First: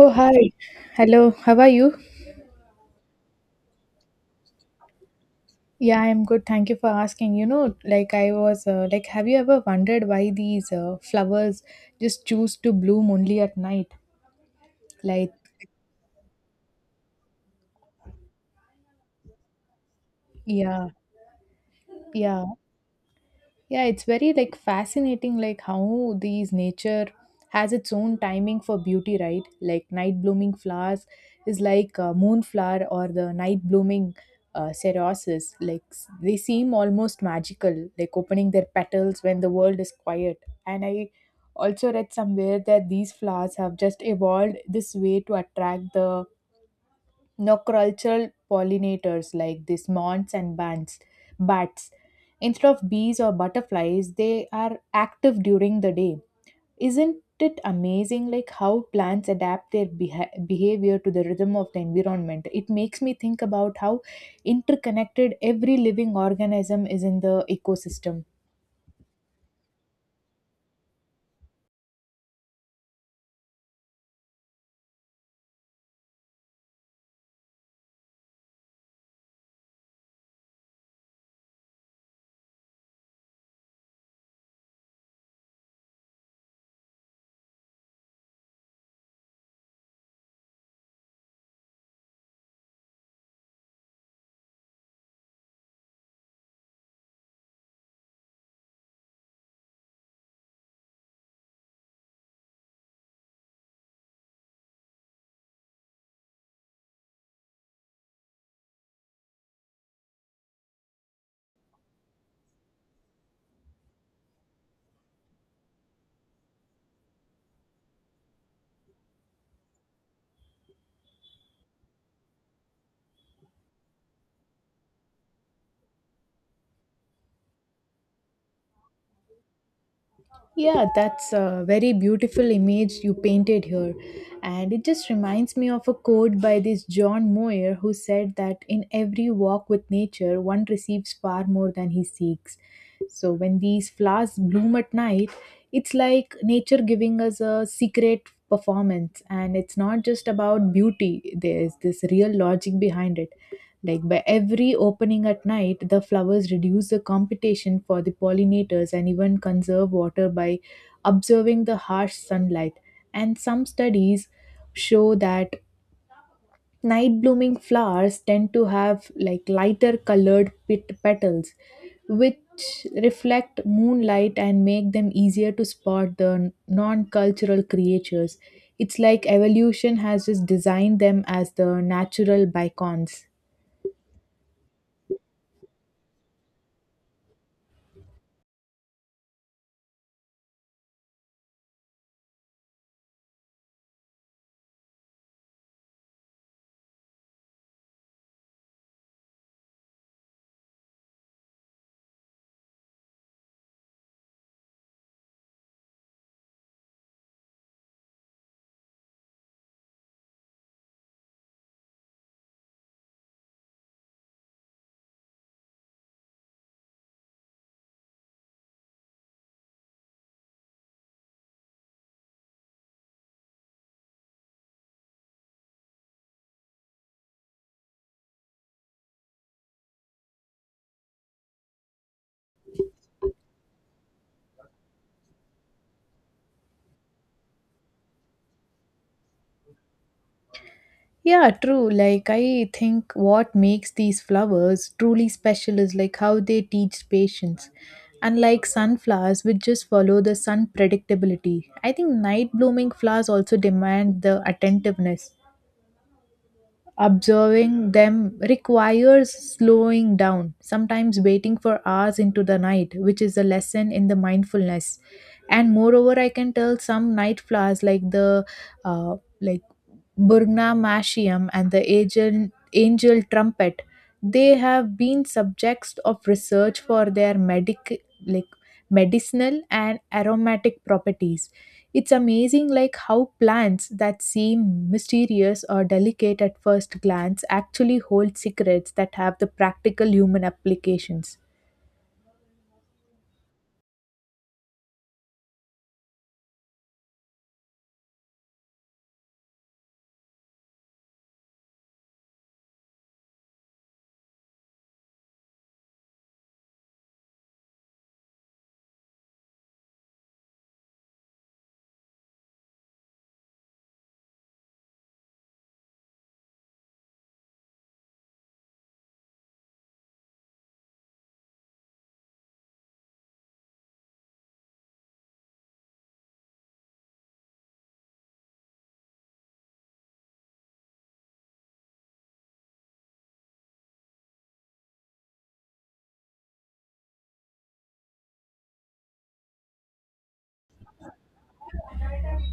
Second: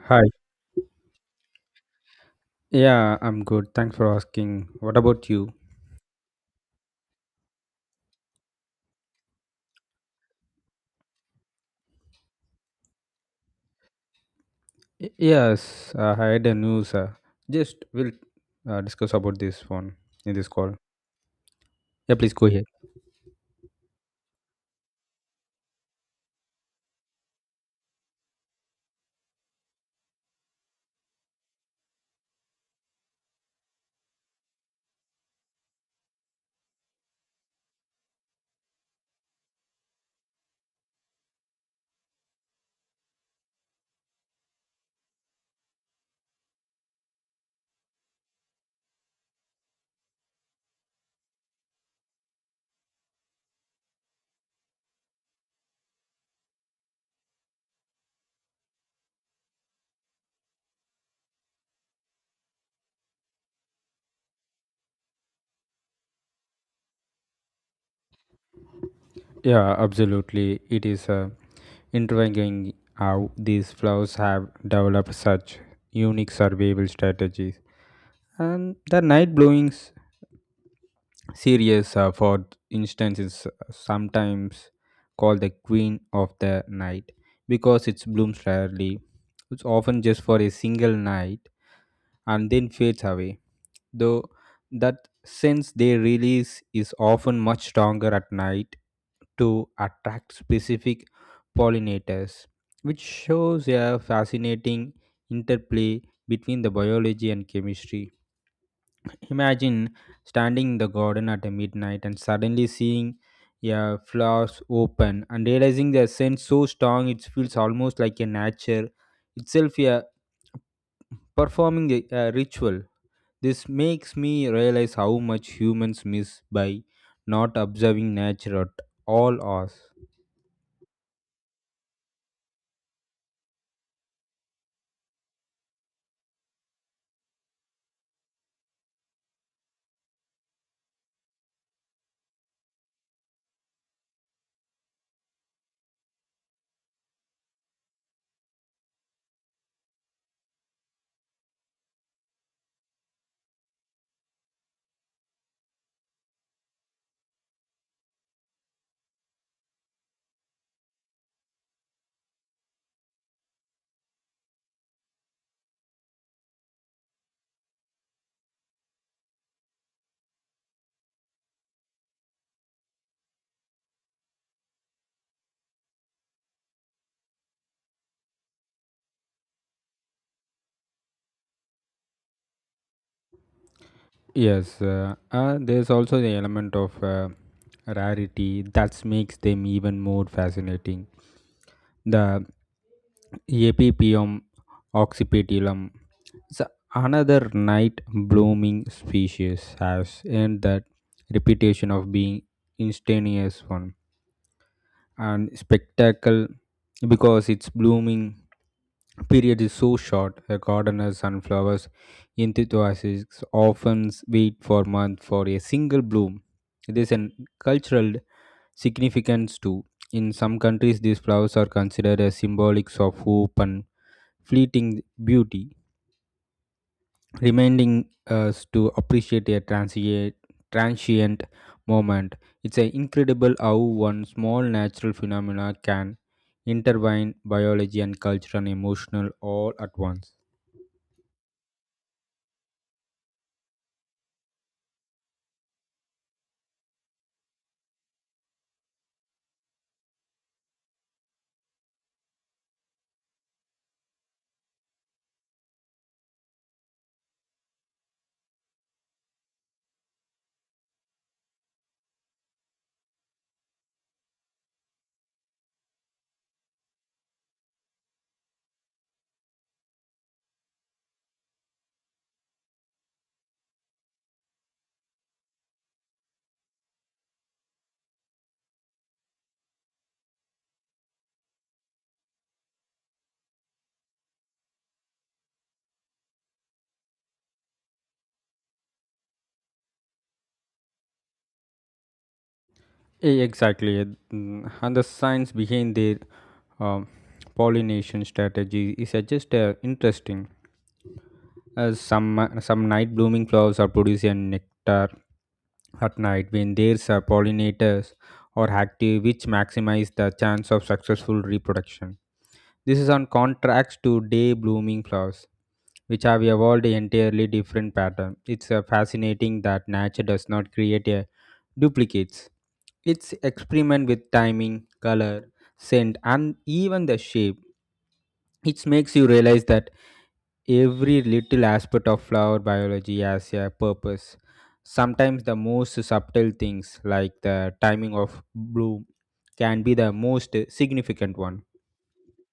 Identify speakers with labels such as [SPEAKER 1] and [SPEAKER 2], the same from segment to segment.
[SPEAKER 1] Oh,
[SPEAKER 2] Hi.
[SPEAKER 1] hi. Hello. How are you?
[SPEAKER 2] Yeah, I'm good. Thanks for asking. What about you?
[SPEAKER 1] Yeah, I'm good. Thank you for asking. You know, like I was, like, have you ever wondered why these flowers just choose to bloom only at night?
[SPEAKER 2] Y-
[SPEAKER 1] Like,
[SPEAKER 2] Yes, uh, I had a news. Just we'll discuss about this one in this call.
[SPEAKER 1] yeah,
[SPEAKER 2] Yeah, please
[SPEAKER 1] yeah.
[SPEAKER 2] go ahead.
[SPEAKER 1] Yeah, it's very like fascinating like how these nature has its own timing for beauty, right? Like night blooming flowers is like moonflower or the night blooming ceroses. Like they seem almost magical, like opening their petals when the world is quiet. And I also read somewhere that these flowers have just evolved this way to attract the no cultural pollinators like these moths and bats instead of bees or butterflies. They are active during the day. Isn't it amazing like how plants adapt their behavior to the rhythm of the environment? It makes me think about how interconnected every living organism is in the ecosystem.
[SPEAKER 2] Yeah, absolutely. It is intriguing how these flowers have developed such unique survival strategies. And the night blowings series, for instance, is sometimes called the Queen of the Night because it blooms rarely. It's often just for a single night and then fades away. Though that sense they release is often much stronger at night to attract specific pollinators, which shows a fascinating interplay between the biology and chemistry. Imagine standing in the garden at a midnight and suddenly seeing a flowers open and realizing their scent so strong it feels almost like a nature itself, yeah, performing a ritual. This makes me realize how much humans miss by not observing nature at all hours.
[SPEAKER 1] Yeah, that's a very beautiful image you painted here. And it just reminds me of a quote by this John Moyer who said that in every walk with nature, one receives far more than he seeks. So when these flowers bloom at night, it's like nature giving us a secret performance, and it's not just about beauty. There's this real logic behind it. Like by every opening at night, the flowers reduce the competition for the pollinators and even conserve water by observing the harsh sunlight. And some studies show that night blooming flowers tend to have like lighter colored petals, which reflect moonlight and make them easier to spot the non cultural creatures. It's like evolution has just designed them as the natural beacons.
[SPEAKER 2] Yes, there's also the element of rarity that makes them even more fascinating. The Epipium occipitulum is another night blooming species has earned that reputation of being instantaneous one and spectacle because its blooming period is so short. The gardeners and flowers enthusiasts often wait for months for a single bloom. This is a cultural significance too. In some countries, these flowers are considered as symbolics of hope and fleeting beauty, reminding us to appreciate a transient moment. It's a incredible how one small natural phenomena can intertwine biology and culture and emotional all at once.
[SPEAKER 1] Yeah, true. Like, I think what makes these flowers truly special is like how they teach patience. Unlike sunflowers, which just follow the sun predictability, I think night blooming flowers also demand the attentiveness. Observing them requires slowing down, sometimes waiting for hours into the night, which is a lesson in the mindfulness. And moreover, I can tell some night flowers like the like Burgnamachium and the angel trumpet. They have been subjects of research for their like medicinal and aromatic properties. It's amazing like how plants that seem mysterious or delicate at first glance actually hold secrets that have the practical human applications.
[SPEAKER 2] Exactly, mm, and the science behind their um, pollination strategy is just interesting. Some some night blooming flowers are producing nectar at night when there are pollinators are active, which maximize the chance of successful reproduction. This is on contrast to day blooming flowers, which have evolved entirely different pattern. It's fascinating that nature does not create a duplicates. It's experiment with timing, color, scent, and even the shape. It makes you realize that every little aspect of flower biology has a purpose. Sometimes the most subtle things, like the timing of bloom, can be the most significant one.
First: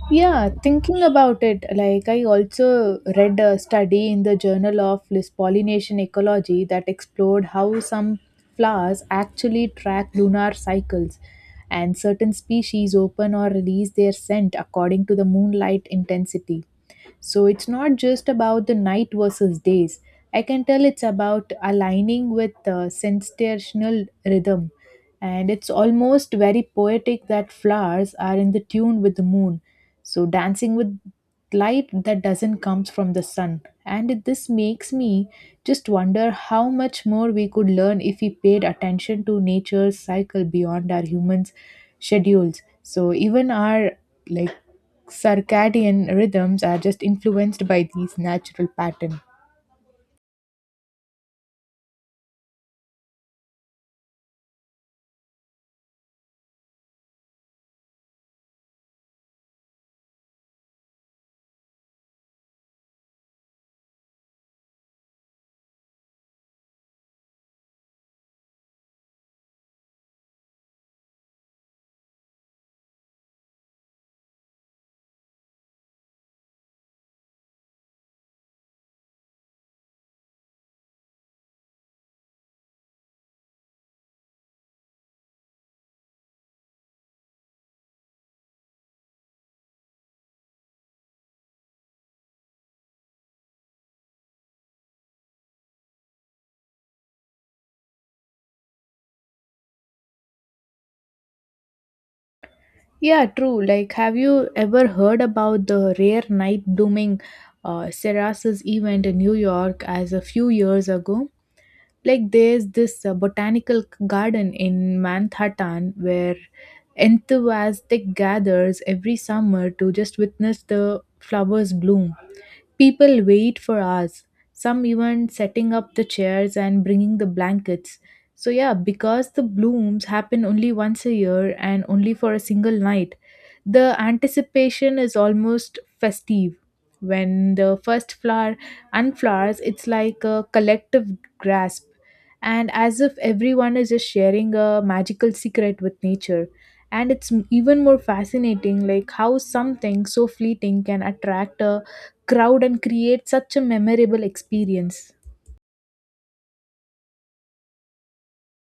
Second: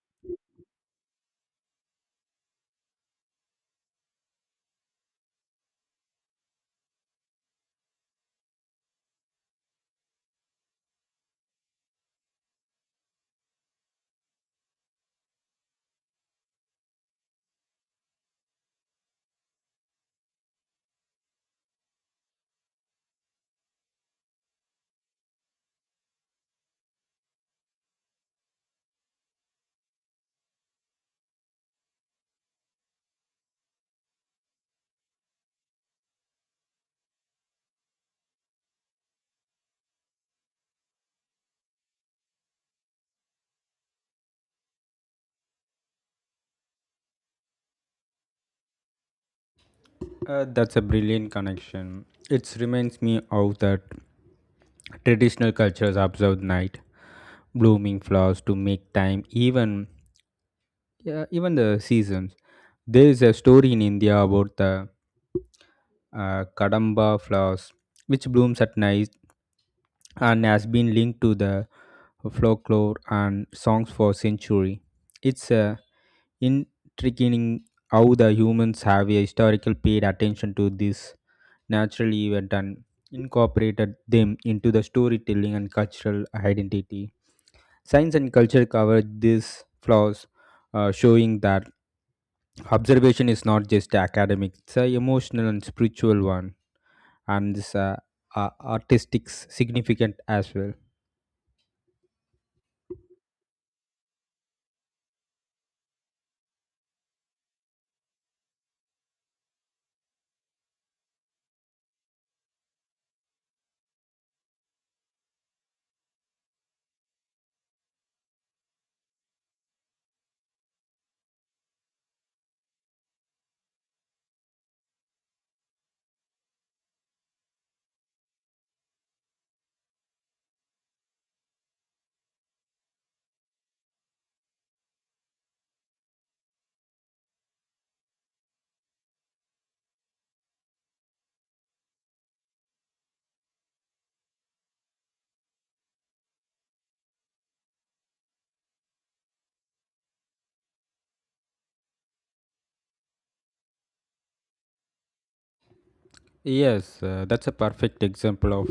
[SPEAKER 1] Yeah, thinking about it, like I also read a study in the Journal of Pollination Ecology that explored how some flowers actually track lunar cycles, and certain species open or release their scent according to the moonlight intensity. So it's not just about the night versus days. I can tell it's about aligning with the sensational rhythm. And it's almost very poetic that flowers are in the tune with the moon. So dancing with light that doesn't comes from the sun. And this makes me just wonder how much more we could learn if we paid attention to nature's cycle beyond our humans' schedules. So even our like circadian rhythms are just influenced by these natural patterns.
[SPEAKER 2] That's a brilliant connection. It reminds me of that traditional cultures observe night blooming flowers to make time even. Yeah, even the seasons. There is a story in India about the Kadamba flowers, which blooms at night and has been linked to the folklore and songs for century. It's intriguing how the humans have a historical paid attention to this natural event and incorporated them into the storytelling and cultural identity. Science and culture covered these flaws, showing that observation is not just academic, it's a emotional and spiritual one, and it's a artistic significant as well.
[SPEAKER 1] Yeah, true. Like, have you ever heard about the rare night blooming Cerealis event in New York as a few years ago? Like, there's this botanical garden in Manhattan where enthusiastic gathers every summer to just witness the flowers bloom. People wait for hours, some even setting up the chairs and bringing the blankets. So, yeah, because the blooms happen only once a year and only for a single night, the anticipation is almost festive. When the first flower unflowers, it's like a collective grasp, and as if everyone is just sharing a magical secret with nature. And it's even more fascinating, like how something so fleeting can attract a crowd and create such a memorable experience.
[SPEAKER 2] Yes, that's a perfect example of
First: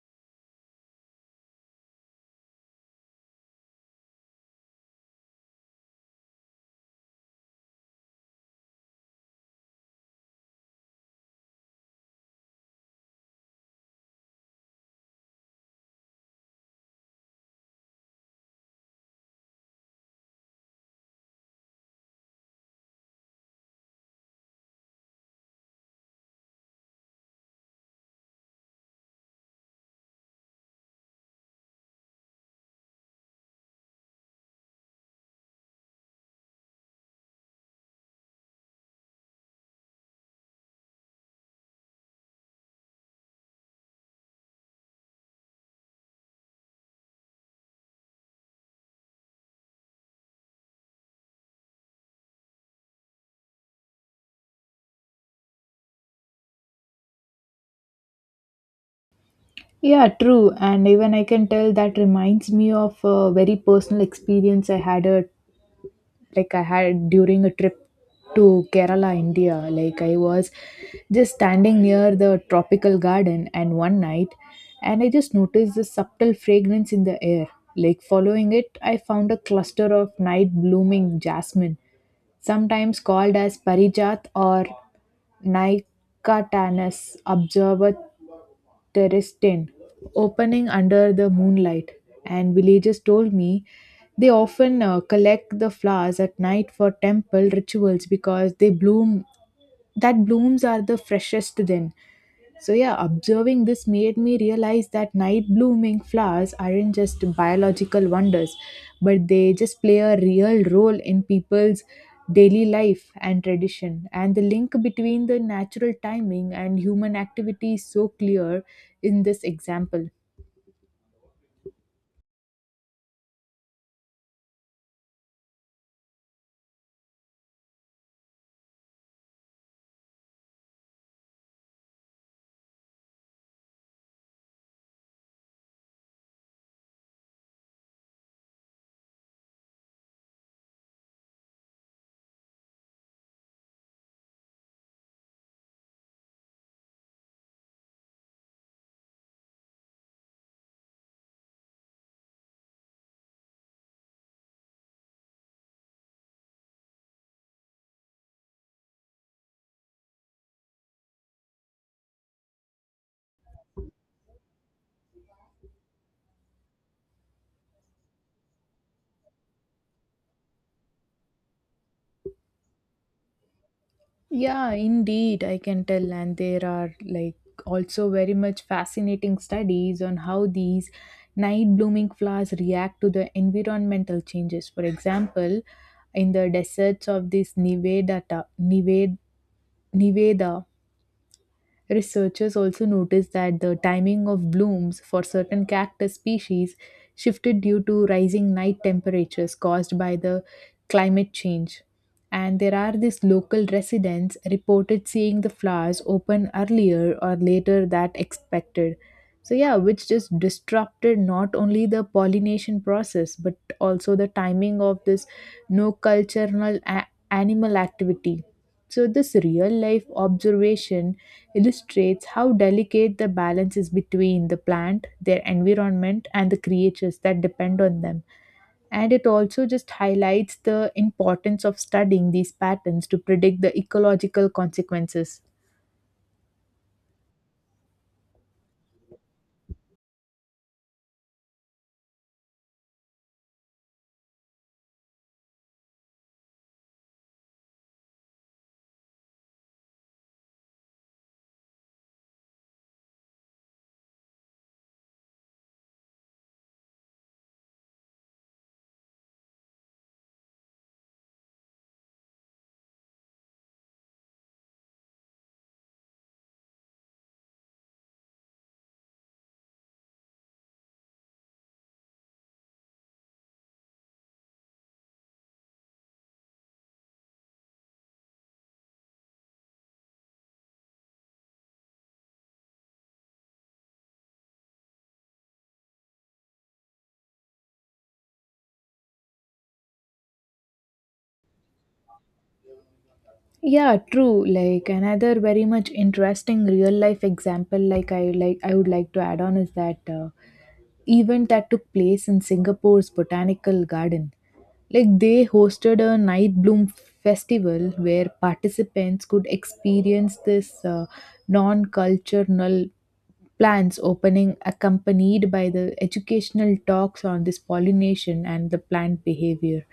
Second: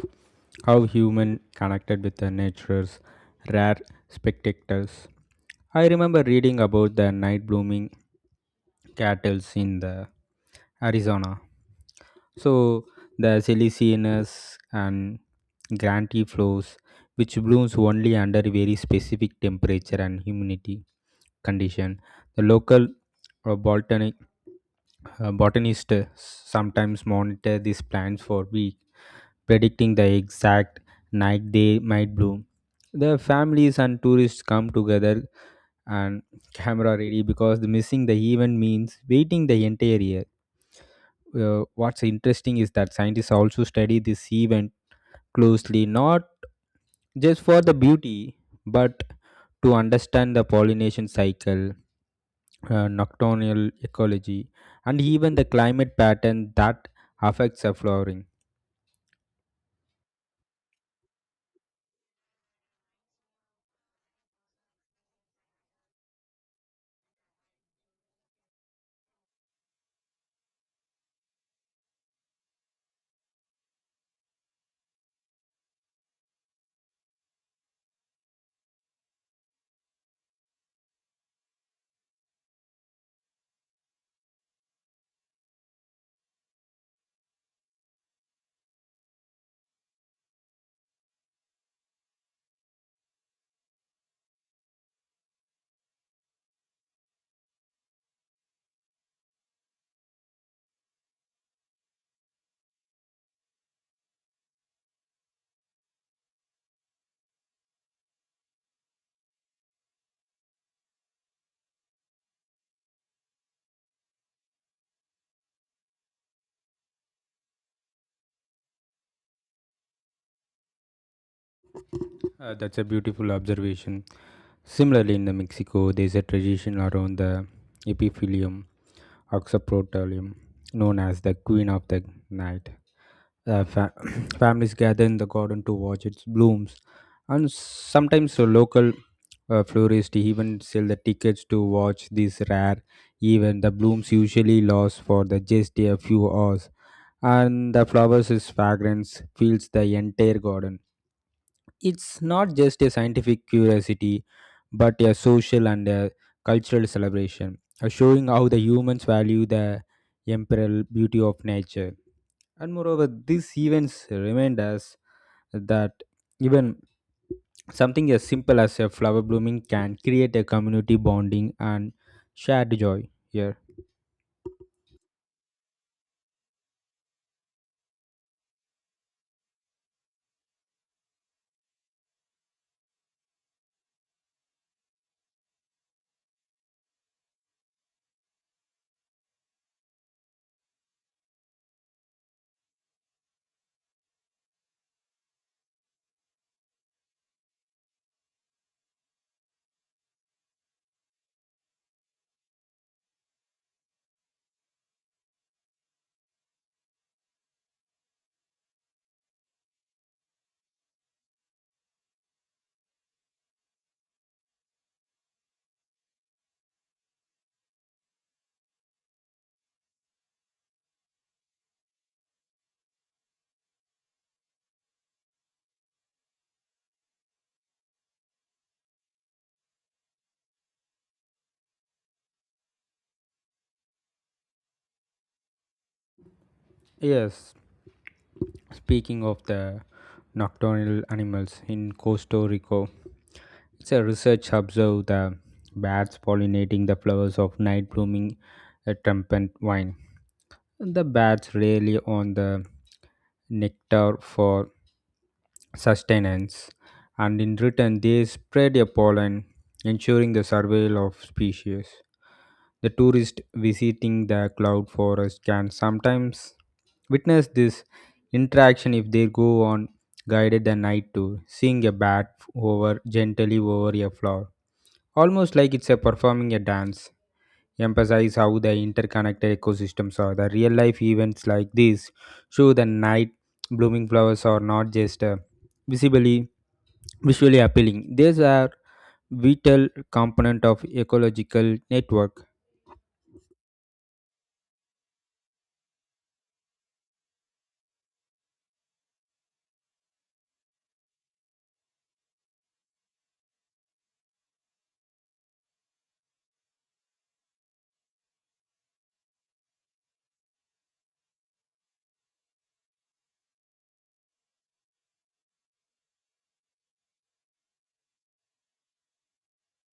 [SPEAKER 2] how human connected with the nature's rare spectacles. I remember reading about the night blooming cattles in the Arizona. So the silicinus and granty flows, which blooms only under very specific temperature and humidity condition. The local botanic botanists sometimes monitor these plants for weeks, predicting the exact night they might bloom. The families and tourists come together and camera ready because the missing the event means waiting the entire year. What's interesting is that scientists also study this event closely, not just for the beauty, but to understand the pollination cycle, nocturnal ecology, and even the climate pattern that affects the flowering.
[SPEAKER 1] Yeah, true. And even I can tell that reminds me of a very personal experience I had at I had during a trip to Kerala, India. Like I was just standing near the tropical garden and one night, and I just noticed the subtle fragrance in the air. Like following it, I found a cluster of night blooming jasmine, sometimes called as parijat or Nicotanus observer terrestine, opening under the moonlight. And villagers told me they often collect the flowers at night for temple rituals because they bloom that blooms are the freshest then. So yeah, observing this made me realize that night blooming flowers aren't just biological wonders, but they just play a real role in people's daily life and tradition. And the link between the natural timing and human activity is so clear in this example.
[SPEAKER 2] That's a beautiful observation. Similarly, in the Mexico, there's a tradition around the epiphyllum Oxyprotolium, known as the Queen of the Night. Uh, fa- Families gather in the garden to watch its blooms, and sometimes the local florists even sell the tickets to watch this rare event. The blooms usually last for the just a few hours, and the flowers' fragrance fills the entire garden. It's not just a scientific curiosity but a social and a cultural celebration, showing how the humans value the imperial beauty of nature. And moreover, these events remind us that even something as simple as a flower blooming can create a community bonding and shared joy here.
[SPEAKER 1] Yeah, indeed, I can tell. And there are like also very much fascinating studies on how these night blooming flowers react to the environmental changes. For example, in the deserts of this Nevada, researchers also noticed that the timing of blooms for certain cactus species shifted due to rising night temperatures caused by the climate change. And there are these local residents reported seeing the flowers open earlier or later than expected. So, yeah, which just disrupted not only the pollination process but also the timing of this no cultural animal activity. So, this real life observation illustrates how delicate the balance is between the plant, their environment, and the creatures that depend on them. And it also just highlights the importance of studying these patterns to predict the ecological consequences.
[SPEAKER 2] Yes, speaking of the nocturnal animals in Costa Rica, it's a research observed the bats pollinating the flowers of night blooming a trumpet vine. The bats rely on the nectar for sustenance, and in return, they spread their pollen, ensuring the survival of species. The tourist visiting the cloud forest can sometimes witness this interaction if they go on guided the night tour, seeing a bat over gently over a flower. Almost like it's a performing a dance. Emphasize how the interconnected ecosystems are. The real life events like this show the night blooming flowers are not just visibly visually appealing. These are vital component of ecological network.
[SPEAKER 1] Yeah, true. Like another very much interesting real life example, like I would like to add on is that event that took place in Singapore's botanical garden. Like they hosted a night bloom festival where participants could experience this non-cultural plants opening accompanied by the educational talks on this pollination and the plant behavior.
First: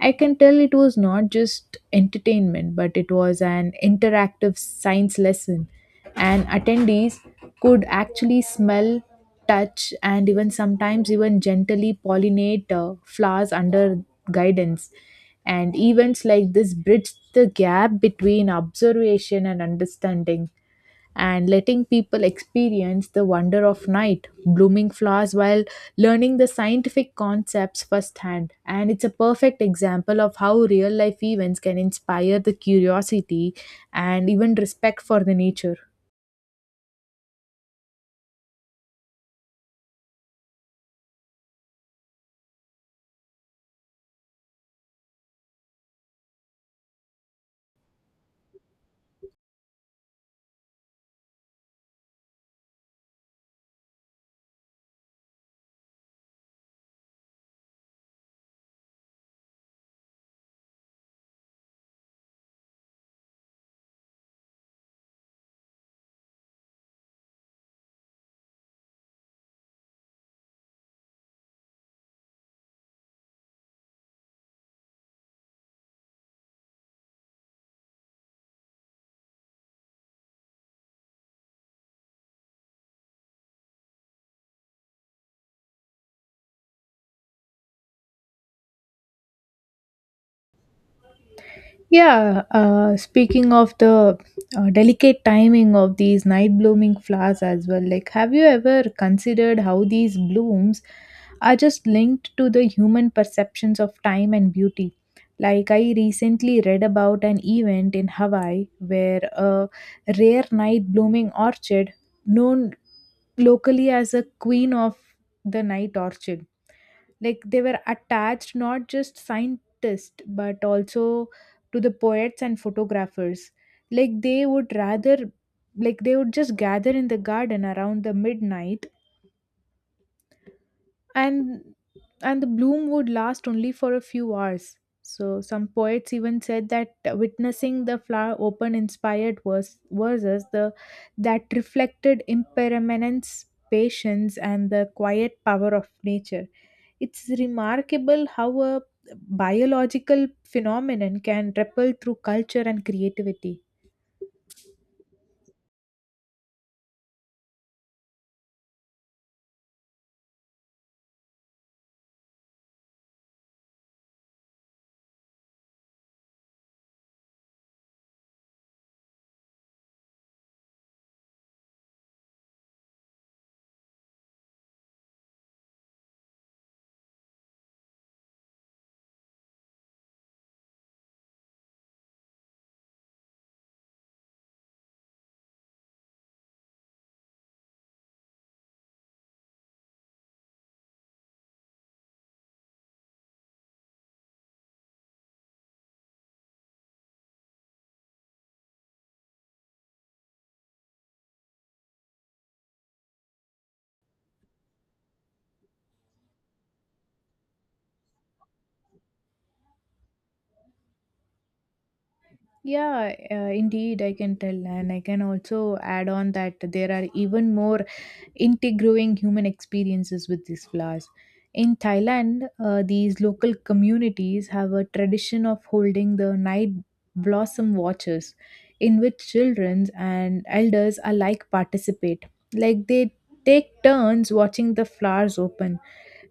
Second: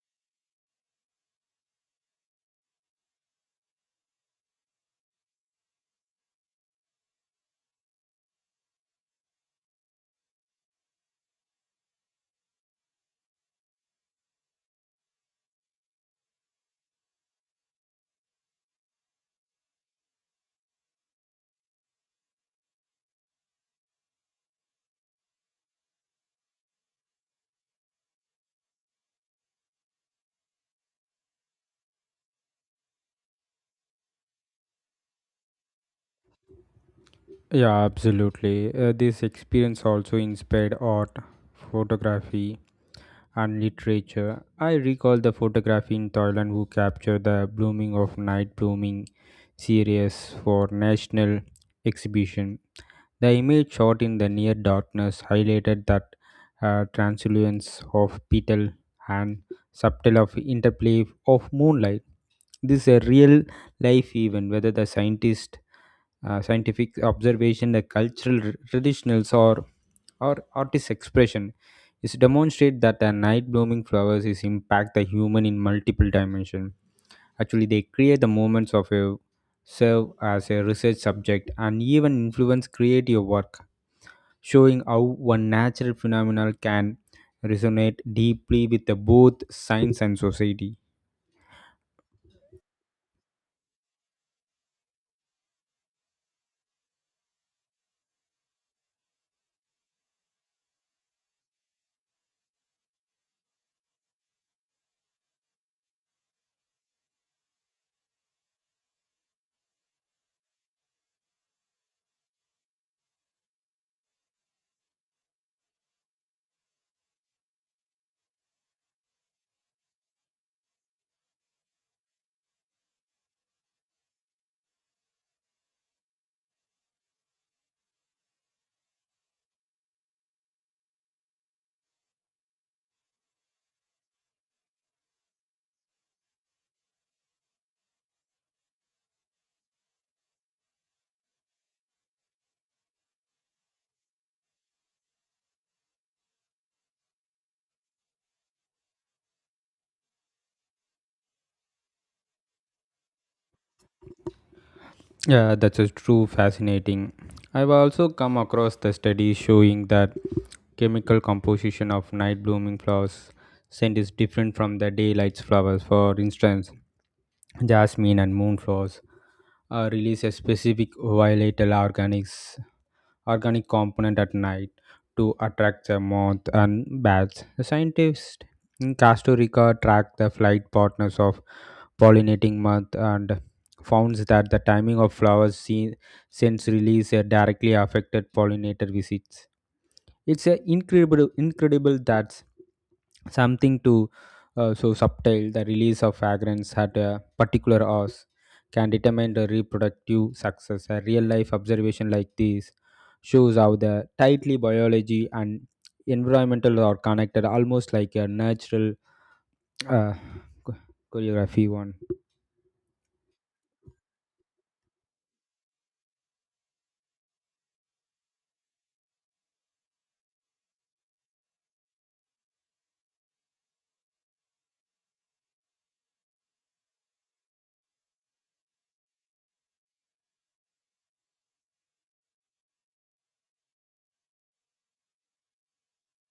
[SPEAKER 1] I can tell it was not just entertainment, but it was an interactive science lesson, and attendees could actually smell, touch, and even sometimes even gently pollinate flowers under guidance. And events like this bridge the gap between observation and understanding and letting people experience the wonder of night, blooming flowers while learning the scientific concepts firsthand. And it's a perfect example of how real life events can inspire the curiosity and even respect for the nature.
[SPEAKER 2] Yeah, absolutely. This experience also inspired art, photography, and literature. I recall the photography in Thailand who captured the blooming of night blooming series for national exhibition. The image shot in the near darkness highlighted that translucence of petal and subtle of interplay of moonlight. This is a real life event, whether the scientist, scientific observation, the cultural traditionals, or artist expression is demonstrate that the night blooming flowers is impact the human in multiple dimension. Actually, they create the moments of a serve as a research subject and even influence creative work, showing how one natural phenomenon can resonate deeply with the both science and society.
[SPEAKER 1] Yeah, speaking of the delicate timing of these night blooming flowers as well, like, have you ever considered how these blooms are just linked to the human perceptions of time and beauty? Like, I recently read about an event in Hawaii where a rare night blooming orchid, known locally as a queen of the night orchid, like they were attached not just scientists but also to the poets and photographers. like they would rather like they would just gather in the garden around the midnight, and and the bloom would last only for a few hours. So some poets even said that witnessing the flower open inspired verses the that reflected impermanence, patience, and the quiet power of nature. It's remarkable how a biological phenomenon can ripple through culture and creativity.
[SPEAKER 2] Yeah, that's a true fascinating. I've also come across the studies showing that chemical composition of night blooming flowers scent is different from the daylight flowers. For instance, jasmine and moonflowers release a specific volatile organics organic component at night to attract the moth and bats. The scientists in Costa Rica tracked the flight patterns of pollinating moth and found that the timing of flowers seen since release directly affected pollinator visits. It's a incredible that's something to so subtle. The release of fragrance at a particular hours can determine the reproductive success. A real life observation like this shows how the tightly biology and environmental are connected, almost like a natural uh, cho- choreography one.
[SPEAKER 1] Yeah, indeed I can tell. And I can also add on that there are even more integrating human experiences with these flowers. In Thailand, these local communities have a tradition of holding the night blossom watches, in which children and elders alike participate. Like they take turns watching the flowers open,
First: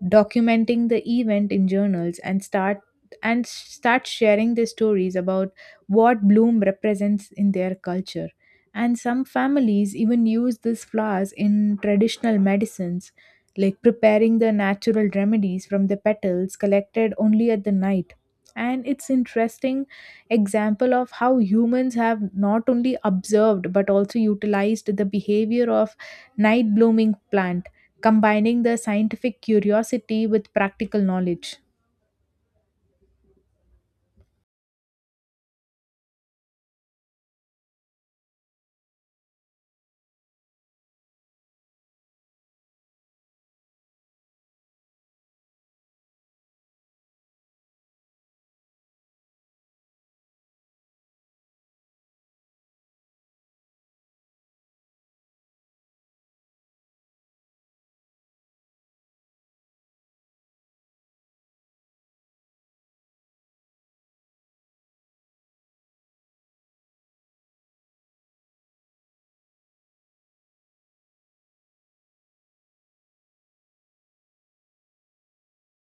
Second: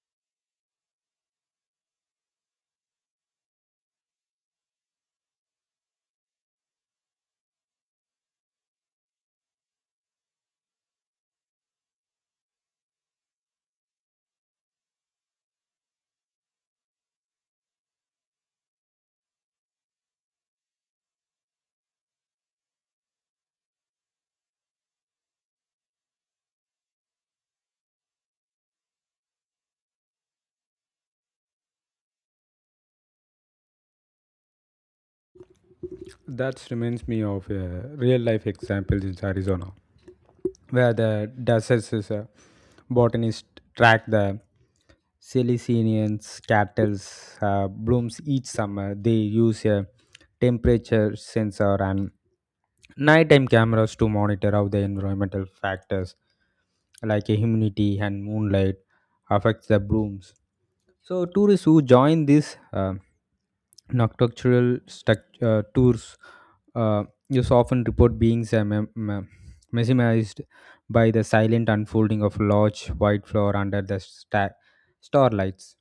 [SPEAKER 1] documenting the event in journals, and start sharing their stories about what bloom represents in their culture. And some families even use these flowers in traditional medicines, like preparing the natural remedies from the petals collected only at the night. And it's interesting example of how humans have not only observed but also utilized the behavior of night blooming plant, combining the scientific curiosity with practical knowledge.
[SPEAKER 2] That reminds me of a real life example in Arizona where the Dusses is botanist track the Celicinians cattle's blooms each summer. They use a temperature sensor and nighttime cameras to monitor how the environmental factors like humidity and moonlight affects the blooms. So tourists who join these tours uh, is often report being mesmerized by the silent unfolding of large white floor under the starlights.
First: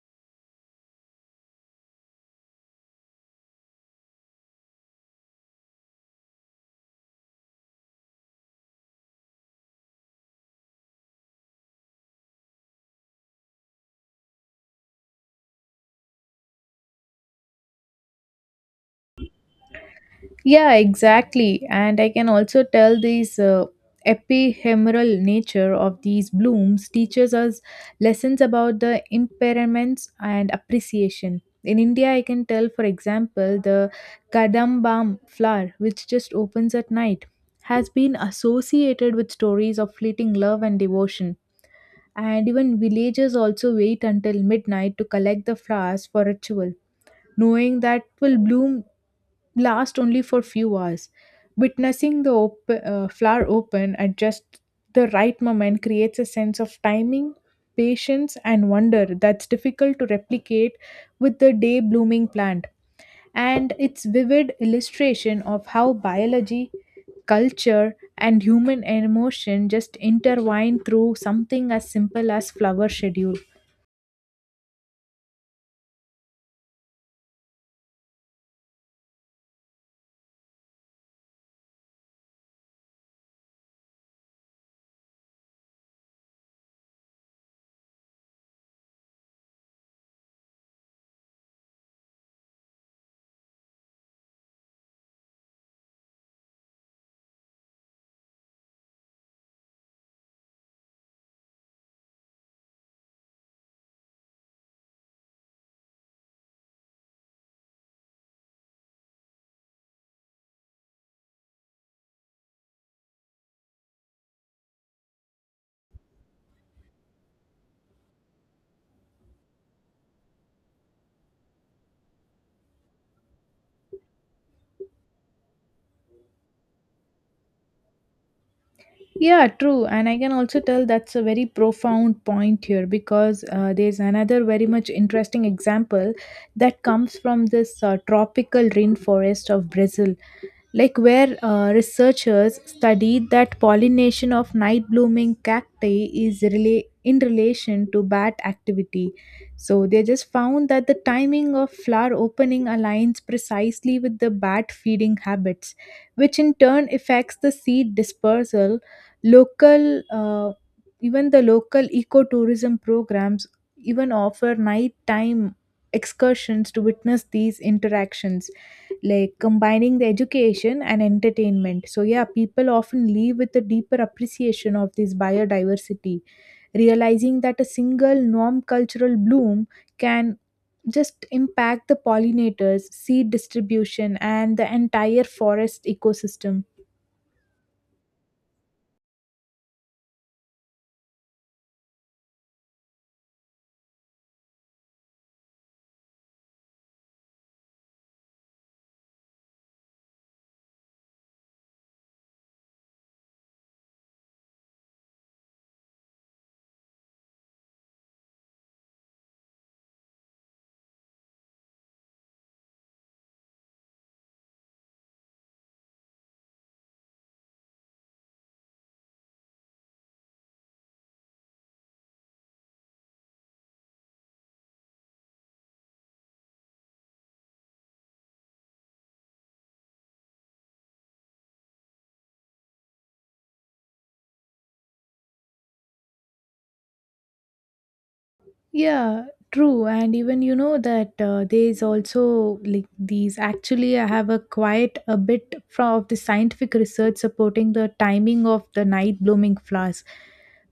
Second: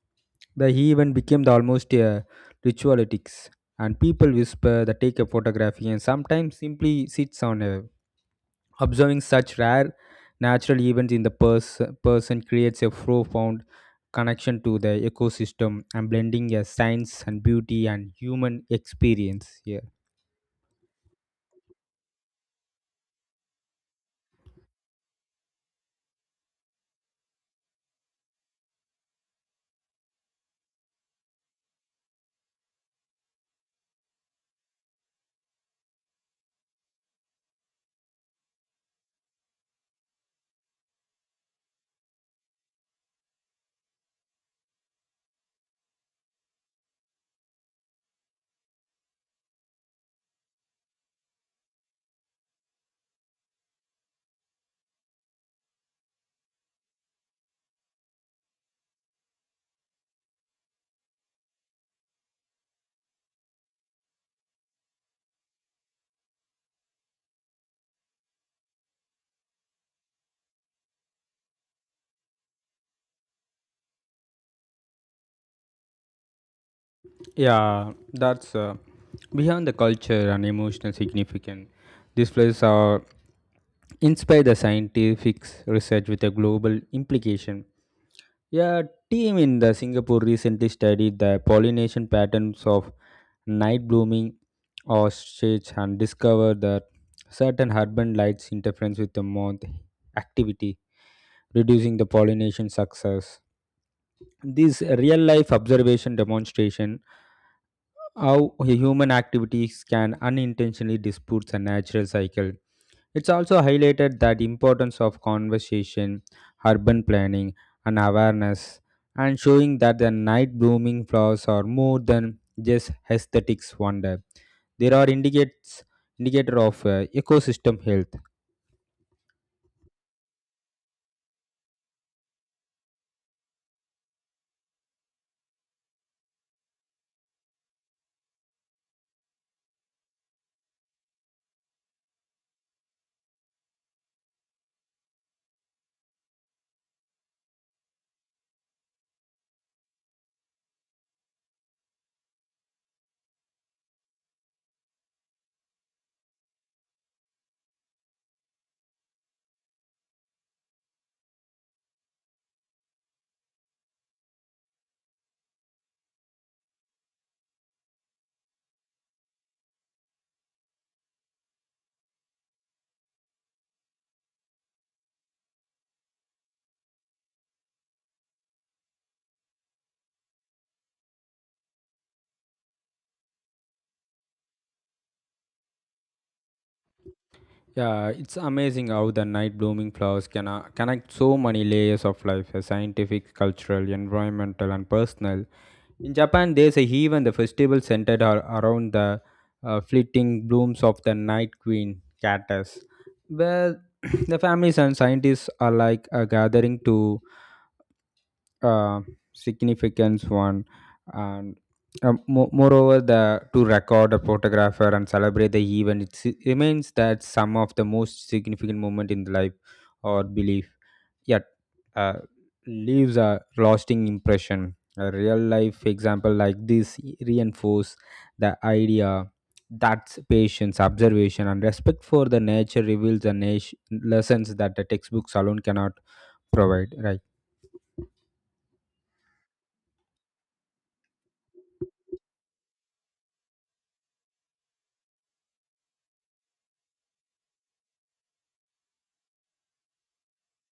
[SPEAKER 2] The event became the almost a ritualitics, and people whisper, they take a photography, and sometimes simply sits on a. Observing such rare natural events in the person creates a profound connection to the ecosystem and blending a science and beauty and human experience here.
[SPEAKER 1] Yeah, exactly. And I can also tell this epihemeral nature of these blooms teaches us lessons about the impairments and appreciation. In India, I can tell, for example, the Kadambam flower, which just opens at night, has been associated with stories of fleeting love and devotion. And even villagers also wait until midnight to collect the flowers for ritual, knowing that will bloom last only for few hours. Witnessing the flower open at just the right moment creates a sense of timing, patience, and wonder that's difficult to replicate with the day blooming plant. And it's vivid illustration of how biology, culture, and human emotion just intertwine through something as simple as flower schedule.
[SPEAKER 2] Yeah, that's beyond the culture and emotional significance. These places are inspire the scientific research with a global implication. Yeah, team in the Singapore recently studied the pollination patterns of night blooming ostrich and discovered that certain urban lights interference with the moth activity, reducing the pollination success. This real life observation demonstration how human activities can unintentionally dispute the natural cycle. It's also highlighted that importance of conversation, urban planning, and awareness, and showing that the night blooming flowers are more than just aesthetics wonder. There are indicates indicator of ecosystem health.
[SPEAKER 1] Yeah, true. And I can also tell that's a very profound point here because there's another very much interesting example that comes from this tropical rainforest of Brazil, like where researchers studied that pollination of night blooming cacti is in relation to bat activity. So they just found that the timing of flower opening aligns precisely with the bat feeding habits, which in turn affects the seed dispersal. Local, even the local ecotourism programs even offer nighttime excursions to witness these interactions, like combining the education and entertainment. So, yeah, people often leave with a deeper appreciation of this biodiversity, realizing that a single non cultural bloom can just impact the pollinators, seed distribution, and the entire forest ecosystem.
[SPEAKER 2] Yeah, it's amazing how the night blooming flowers can connect so many layers of life, scientific, cultural, environmental, and personal. In Japan, there's a even the festival centered around the fleeting blooms of the night queen cactus, where the families and scientists are like gathering to uh, significance one and moreover the to record a photographer and celebrate the event it remains that some of the most significant moment in the life or belief yet, uh, leaves a lasting impression. A real life example like this reinforce the idea that patience observation and respect for the nature reveals the lessons that the textbooks alone cannot provide, right?
[SPEAKER 1] Yeah, true. And even that there is also like these. Actually, I have a quite a bit from of the scientific research supporting the timing of the night blooming flowers.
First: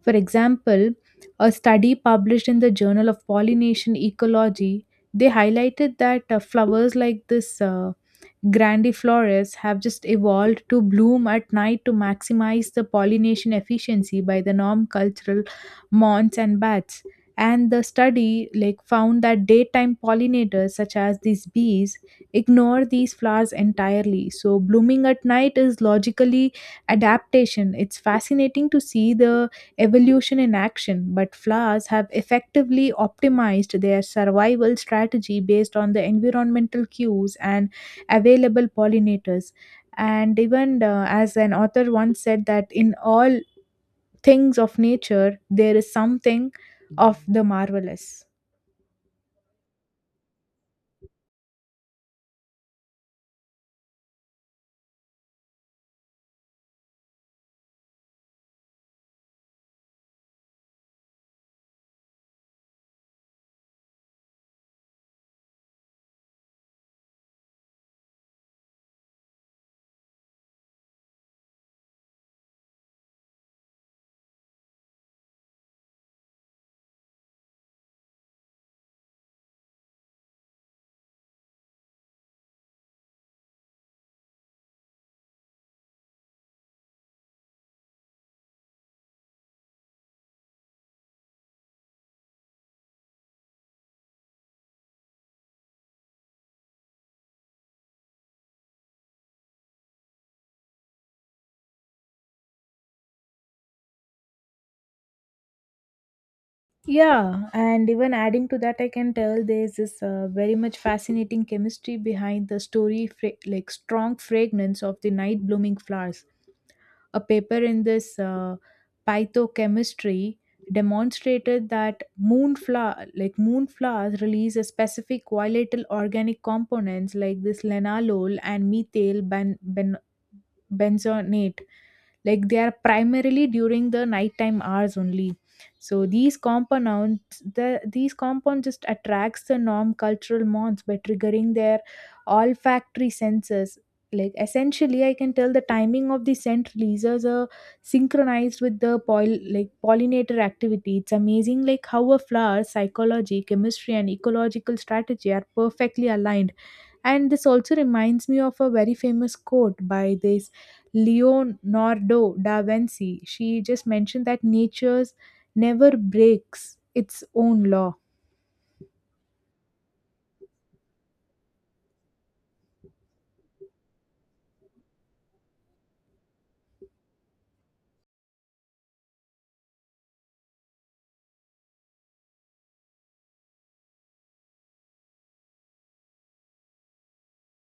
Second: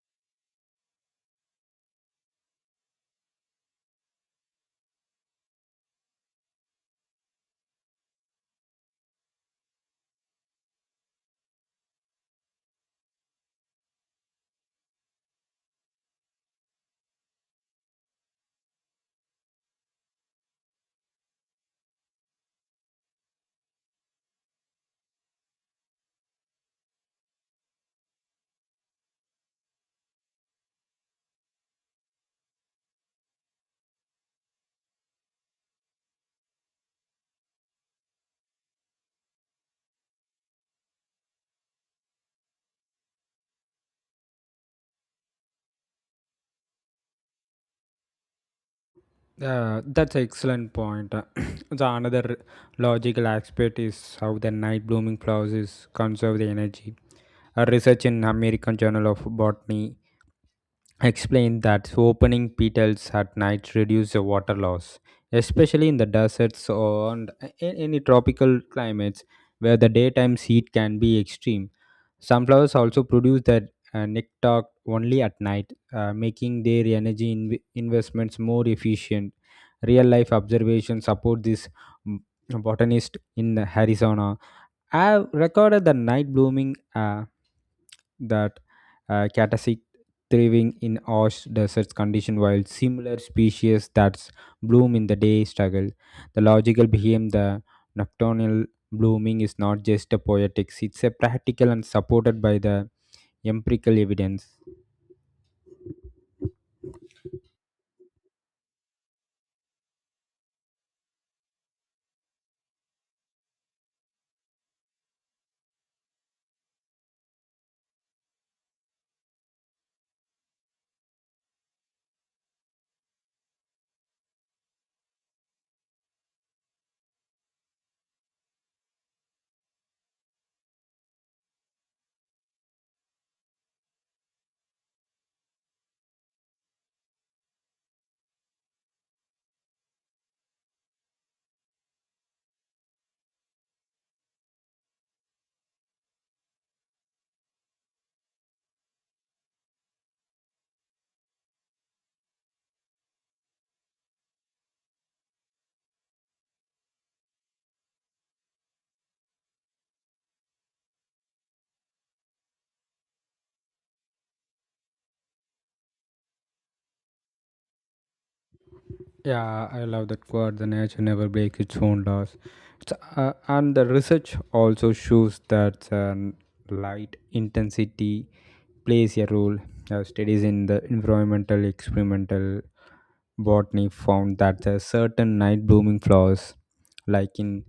[SPEAKER 1] For example, a study published in the Journal of Pollination Ecology, they highlighted that flowers like this. Grandiflores have just evolved to bloom at night to maximize the pollination efficiency by the non-cultural moths and bats, and the study like found that daytime pollinators such as these bees ignore these flowers entirely. So blooming at night is logically adaptation. It's fascinating to see the evolution in action, but flowers have effectively optimized their survival strategy based on the environmental cues and available pollinators. And even as an author once said, that in all things of nature, there is something of the marvelous.
[SPEAKER 2] That's an excellent point. The another logical aspect is how the night blooming flowers conserve the energy. A research in American Journal of Botany explained that opening petals at night reduce the water loss, especially in the deserts or in any tropical climates where the daytime heat can be extreme. Sunflowers also produce their nectar only at night, making their energy investments more efficient. Real life observations support this. Mm, botanist in Arizona I've recorded the night blooming that catasic thriving in ash desert condition while similar species that bloom in the day struggle. The logical behind the nocturnal blooming is not just a poetics, it's a practical and supported by the empirical evidence.
[SPEAKER 1] Yeah, and even adding to that, I can tell there's this very much fascinating chemistry behind the story, like strong fragrance of the night blooming flowers. A paper in this pathochemistry demonstrated that moonflower, like moonflowers, release a specific volatile organic components like this lenalol and methyl benzonate, like they are primarily during the nighttime hours only. So these compounds, these compound just attracts the non cultural moths by triggering their olfactory senses. Like essentially, I can tell the timing of the scent releases are synchronized with the like pollinator activity. It's amazing like how a flower's psychology, chemistry, and ecological strategy are perfectly aligned, and this also reminds me of a very famous quote by this Leonardo da Vinci. She just mentioned that nature's never breaks its own law.
[SPEAKER 2] Yeah, I love that quote. The nature never breaks its own laws. It's, and the research also shows that light intensity plays a role. Studies in the environmental experimental botany found that the certain night blooming flowers, like in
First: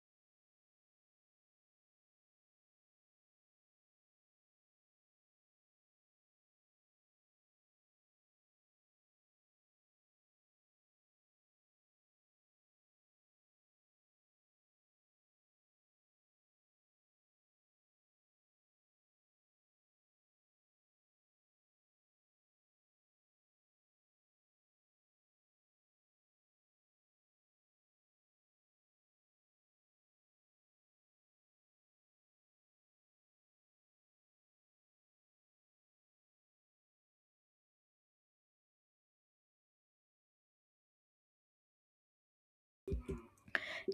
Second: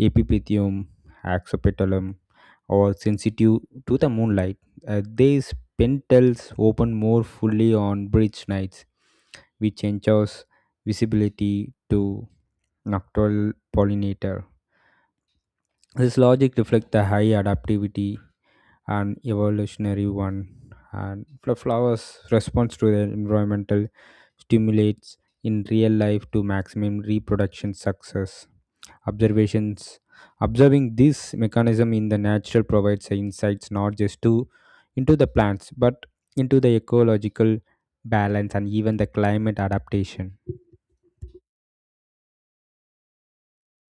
[SPEAKER 2] Epiphytium, Axopetalum, or sensitive to the moonlight. Their pentals open more fully on bridge nights, which ensures visibility to nocturnal pollinator. This logic reflects the high adaptivity and evolutionary one, and the flowers' response to their environmental stimulates in real life to maximum reproduction success. Observations Observing this mechanism in the natural provides insights not just to into the plants but into the ecological balance and even the climate adaptation.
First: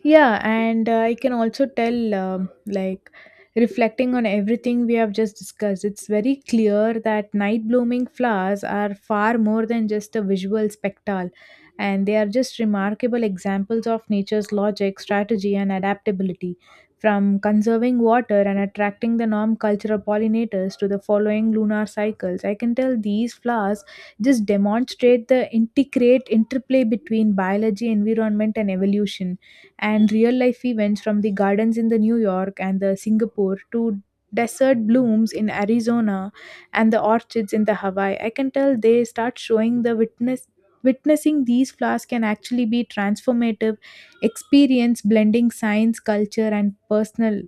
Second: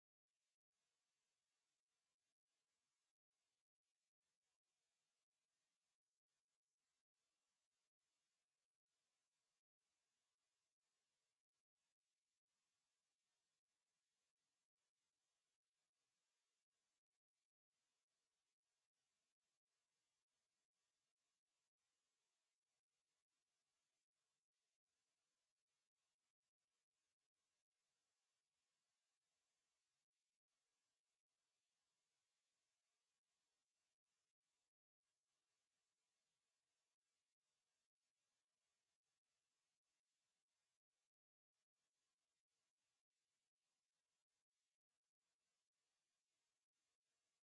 [SPEAKER 1] Yeah, and I can also tell, like, reflecting on everything we have just discussed, it's very clear that night blooming flowers are far more than just a visual spectacle, and they are just remarkable examples of nature's logic, strategy, and adaptability. From conserving water and attracting the non cultural pollinators to the following lunar cycles, I can tell these flowers just demonstrate the integrate interplay between biology, environment, and evolution, and real life events from the gardens in the New York and the Singapore to desert blooms in Arizona and the orchids in the Hawaii. I can tell they start showing the witnessing these flowers can actually be transformative experience, blending science, culture, and personal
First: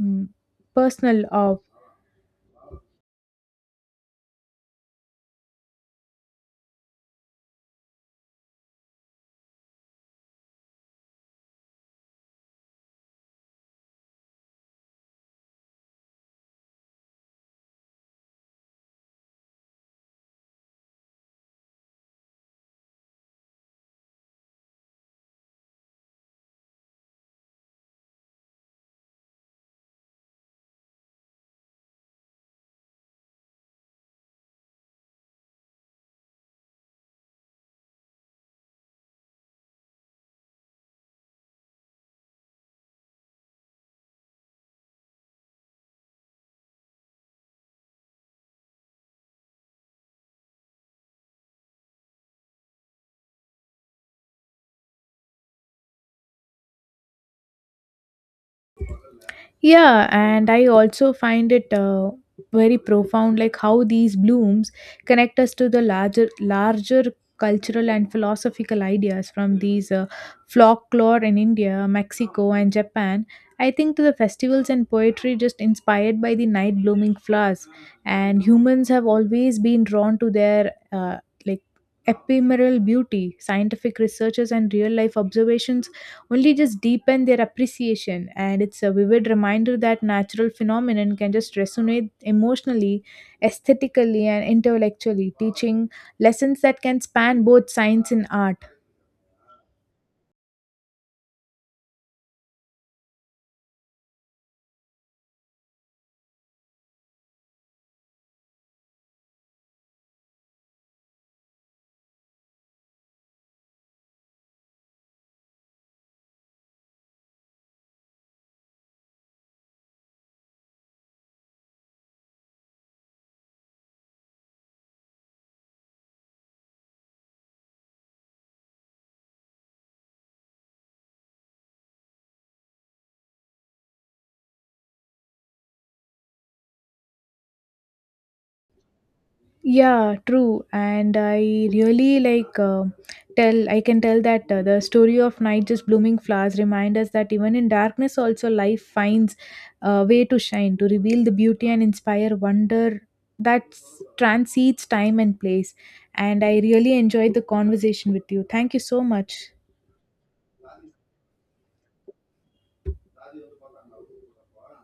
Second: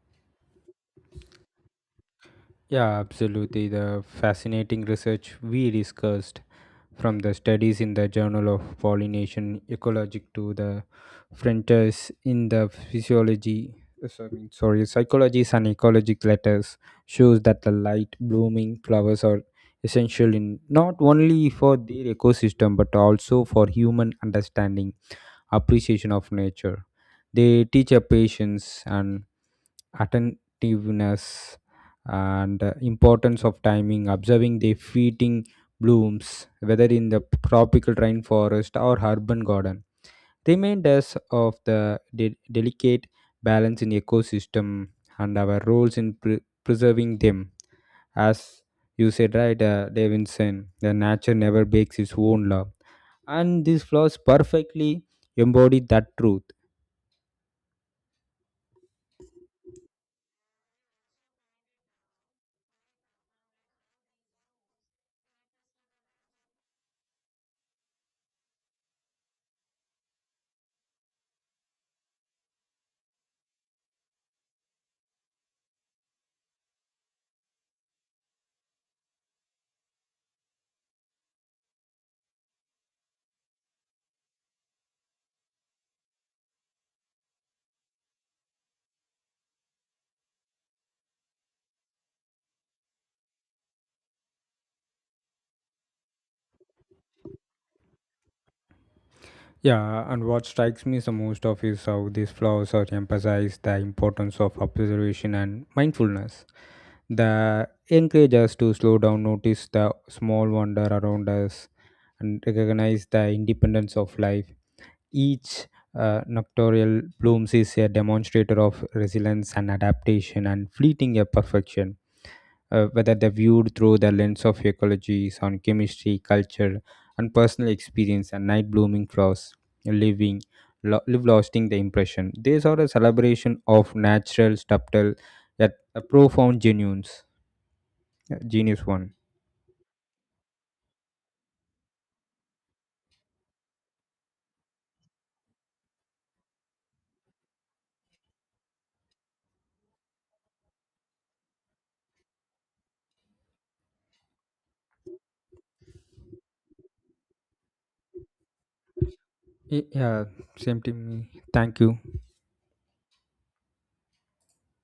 [SPEAKER 1] mm, personal of.
[SPEAKER 2] Yeah, absolutely. The fascinating research we discussed, from the studies in the Journal of Pollination Ecology to the frontiers in the physiology, so- sorry, psychology and ecologic letters, shows that the light blooming flowers are essential in not only for their ecosystem but also for human understanding, appreciation of nature. They teach a patience and attentiveness and importance of timing observing the fleeting blooms whether in the tropical rainforest or urban garden remind us of the delicate balance in ecosystem and our roles in preserving them. As you said, right, davinson, the nature never breaks its own law, and these flaws perfectly embody that truth.
[SPEAKER 1] Yeah, and I also find it very profound, like how these blooms connect us to the larger cultural and philosophical ideas from these folklore in India, Mexico, and Japan. I think to the festivals and poetry just inspired by the night blooming flowers, and humans have always been drawn to their like ephemeral beauty. Scientific researchers and real life observations only just deepen their appreciation. And it's a vivid reminder that natural phenomenon can just resonate emotionally, aesthetically, and intellectually, teaching lessons that can span both science and art.
[SPEAKER 2] Yeah, and what strikes me the most of is how these flaws are emphasized the importance of observation and mindfulness. They encourage us to slow down, notice the small wonder around us, and recognize the independence of life. Each nocturnal blooms is a demonstrator of resilience and adaptation and fleeting a perfection, whether they're viewed through the lens of ecology, sound chemistry, culture, and personal experience, and night blooming flowers, living, live lasting the impression. These are a celebration of natural, subtle, yet a profound genuines. Yeah, Genius one.
[SPEAKER 1] Yeah, true. And I really like tell I can tell that the story of night just blooming flowers remind us that even in darkness also life finds a way to shine, to reveal the beauty and inspire wonder that transcends time and place. And I really enjoyed the conversation with you. Thank you so much.
[SPEAKER 2] Yeah, same to me. Thank you.